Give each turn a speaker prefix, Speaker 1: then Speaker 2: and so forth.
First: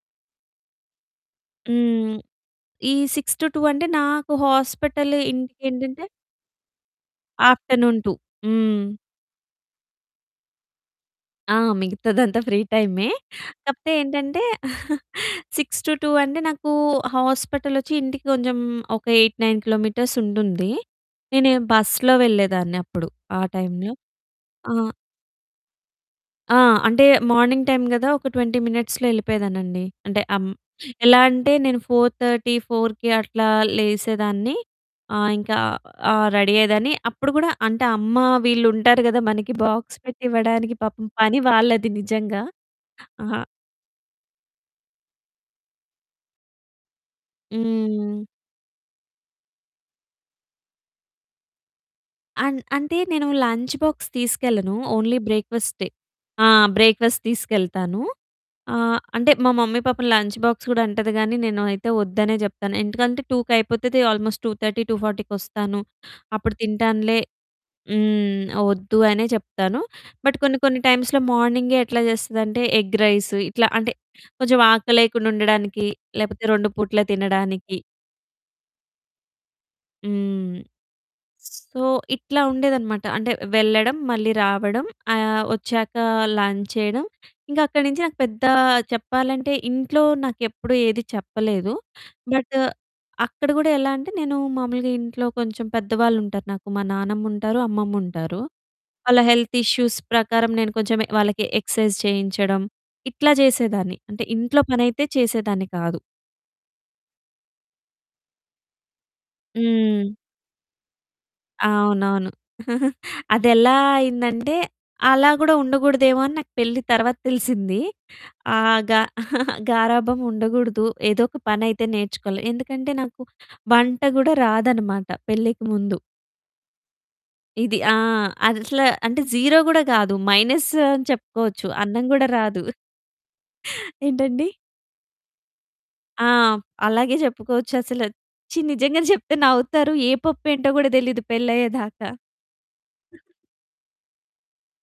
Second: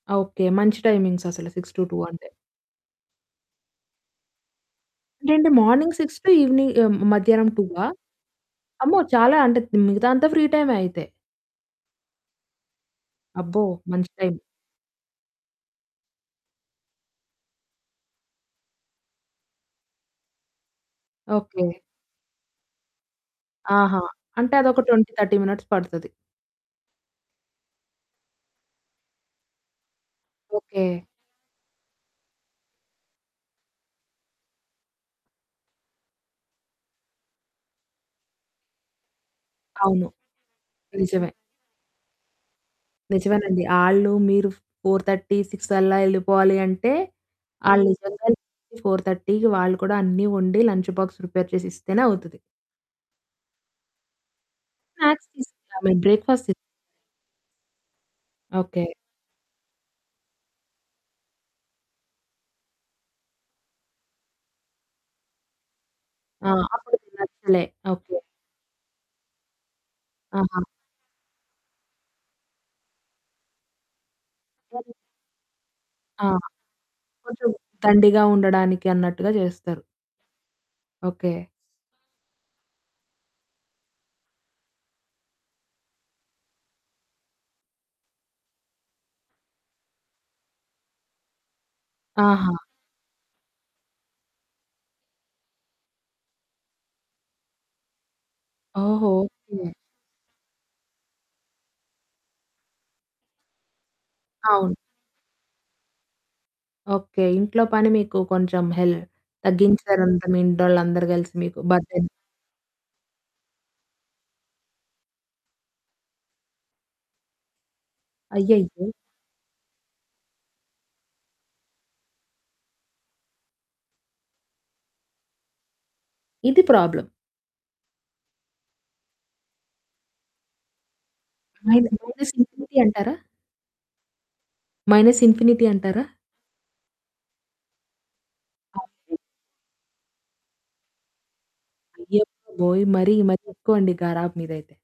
Speaker 1: Okay. మంచి timings అసలు 6-2
Speaker 2: హ్మ్.
Speaker 1: అంటే.
Speaker 2: ఈ 6-2 అంటే నాకు హాస్పిటల్
Speaker 1: అంటే ఏంటి? మార్నింగ్
Speaker 2: ఇంటికేంటంటే
Speaker 1: 6 టు ఈవెనింగ్ ఆ! మధ్యాహ్నం టువా?
Speaker 2: ఆఫ్టర్నూన్ 2 హ్మ్.
Speaker 1: అమ్మో! చాలా అంటే మిగతా అంతా ఫ్రీ టైమే అయితే.
Speaker 2: ఆ! మిగతాదంతా ఫ్రీ టైమే
Speaker 1: అబ్బో!
Speaker 2: కాకపోతే
Speaker 1: మంచి టైమ్.
Speaker 2: ఏంటంటే 6-2 అంటే నాకు హాస్పిటలోచ్చి ఇంటికి కొంచెం ఒక 8,9 కిలోమీటర్స్ ఉంటుంది. నేను
Speaker 1: ఓకే.
Speaker 2: బస్సులో వెళ్ళేదాన్ని అప్పుడు ఆ! టైమ్‌లో.
Speaker 1: ఆహా! అంటే అదొక
Speaker 2: ఆహ్
Speaker 1: 20, 30 మినిట్స్ పడతది.
Speaker 2: ఆ! అంటే మార్నింగ్ టైమ్ కదా! ఒక 20 మినిట్స్‌లో ఏళ్ళిపోయేదాన్నండి. అంటే అం
Speaker 1: ఓకే.
Speaker 2: ఎలా అంటే నేను 4:30, 4కి అట్లా లేసేదాన్ని, ఆహ్, ఇంకా ఆ! రెడీ అయ్యేదాన్ని. అప్పుడు కూడా అంటే అమ్మ వీళ్ళు ఉంటారు కదా మనకి బాక్స్
Speaker 1: అవును.
Speaker 2: పెట్టి ఇవ్వడానికి పాపం
Speaker 1: నిజమే.
Speaker 2: పని వాళ్ళది నిజంగా. ఆ!
Speaker 1: నిజమేనండి ఆళ్ళు మీరు 4:30. 6 అల్లా ఎళ్ళిపోవాలి అంటే ఆళ్ళు
Speaker 2: హ్మ్.
Speaker 1: నిజంగా‌నే 4:30కి వాళ్ళు కూడా అన్నీ వండి లంచ్ బాక్స్ ప్రిపేర్ చేసిస్తేనే అవుతది.
Speaker 2: అం అంటే నేను లంచ్ బాక్స్ తీసుకెళ్ళను. ఓన్లీ
Speaker 1: స్నాక్స్ తిసుకుంటారు
Speaker 2: బ్రేక్ఫాస్టె.
Speaker 1: మరి
Speaker 2: ఆ!
Speaker 1: బ్రేక్ఫాస్ట్
Speaker 2: బ్రేక్ఫాస్ట్ తీసుకెళ్తాను.
Speaker 1: ఓకే.
Speaker 2: ఆహ్, అంటే మా మమ్మీ పాపం లంచ్ బాక్స్ కూడా అంటది గానీ నేను అయితే వద్దనే చెప్తాను. ఎందుకంటే టూకయిపోతది ఆల్మోస్ట్ 2:30, 2:40 కొస్తాను
Speaker 1: ఆ!
Speaker 2: అప్పుడు
Speaker 1: అప్పుడది
Speaker 2: తింటానులే
Speaker 1: నచ్చలే. ఓకే.
Speaker 2: హ్మ్. వద్దు అనే చెప్తాను, బట్ కొన్ని
Speaker 1: ఆహా!
Speaker 2: కొన్ని టైమ్స్‌లో మార్నింగే ఎట్లా చేస్తదంటే ఎగ్ రైస్, ఇట్లా అంటే కొంచెం
Speaker 1: మరి
Speaker 2: ఆకలేయకుండా ఉండడానికి,
Speaker 1: ఆ!
Speaker 2: లేకపోతే 2 పూట్ల
Speaker 1: కొంచెం
Speaker 2: తినడానికి.
Speaker 1: దండిగా ఉండడానికి అన్నట్టుగా చేస్తారు.
Speaker 2: హ్మ్.
Speaker 1: ఓకే.
Speaker 2: స్ సో, ఇట్లా ఉండేదన్నమాట. అంటే వెళ్ళడం, మళ్ళీ రావడం. ఆహ్, వచ్చాక లంచ్ చేయడం. ఇంకా అక్కడి నుంచి నాకు పెద్ద చెప్పాలంటే ఇంట్లో నాకేప్పుడు ఏది చెప్పలేదు,
Speaker 1: ఆహా!
Speaker 2: బట్ అక్కడ కూడా ఎలా అంటే నేను మామూలుగా ఇంట్లో కొంచెం పెద్దవాళ్ళు ఉంటారు నాకు, మా నానమ్ముంటారు అమ్మమ్ముంటారు.
Speaker 1: ఓహో!
Speaker 2: వాళ్ళ హెల్త్
Speaker 1: ఓకే.
Speaker 2: ఇష్యూస్ ప్రకారం నేను కొంచెం వాళ్ళకి ఎక్సర్సైజ్ చేయించడం, ఇట్లా చేసేదాన్ని. అంటే ఇంట్లో
Speaker 1: అవును.
Speaker 2: పనైతే చేసేదాన్ని కాదు.
Speaker 1: ఓకే. ఇంట్లో పని మీకు కొంచెం హెల్
Speaker 2: హ్మ్.
Speaker 1: తగ్గించారంతా మీ ఇంటోలందరూ కలిసి మీకు బర్డెన్.
Speaker 2: అవునవును. అదేలా అయిందంటే అలా కూడా ఉండకూడదేమో అని నాకు పెళ్ళి తరువాత తెలిసింది. ఆ!
Speaker 1: అయ్యయ్యో!
Speaker 2: గా గారాబం ఉండకూడదు, ఏదోక పనయితే నేర్చుకోవాలి. ఎందుకంటే నాకు వంట కూడా రాదన్నమాట పెళ్ళికి ముందు.
Speaker 1: ఇది ప్రాబ్లమ్.
Speaker 2: ఇది ఆ! అది అసల అంటే 0 కూడా కాదు మైనస్ అని చెప్పుకోవచ్చు.
Speaker 1: మైన
Speaker 2: అన్నం కూడా
Speaker 1: మైనస్
Speaker 2: రాదు.
Speaker 1: ఇన్ఫినిటీ అంటారా?
Speaker 2: ఏంటండి?
Speaker 1: మైనస్ ఇన్ఫినిటీ అంటారా?
Speaker 2: ఆ! అలాగే చెప్పుకోవచ్చసలు, ఛీ! నిజంగానే
Speaker 1: అవునండి.
Speaker 2: చెప్తే నవ్వుతారు, ఏ పప్పు ఏంటో కూడా తెలీదు పెళ్ళయ్యేదాకా.
Speaker 1: అయ్య బాబోయ్! మరీ మరీ ఎక్కువండి గరాబం మీదైతే.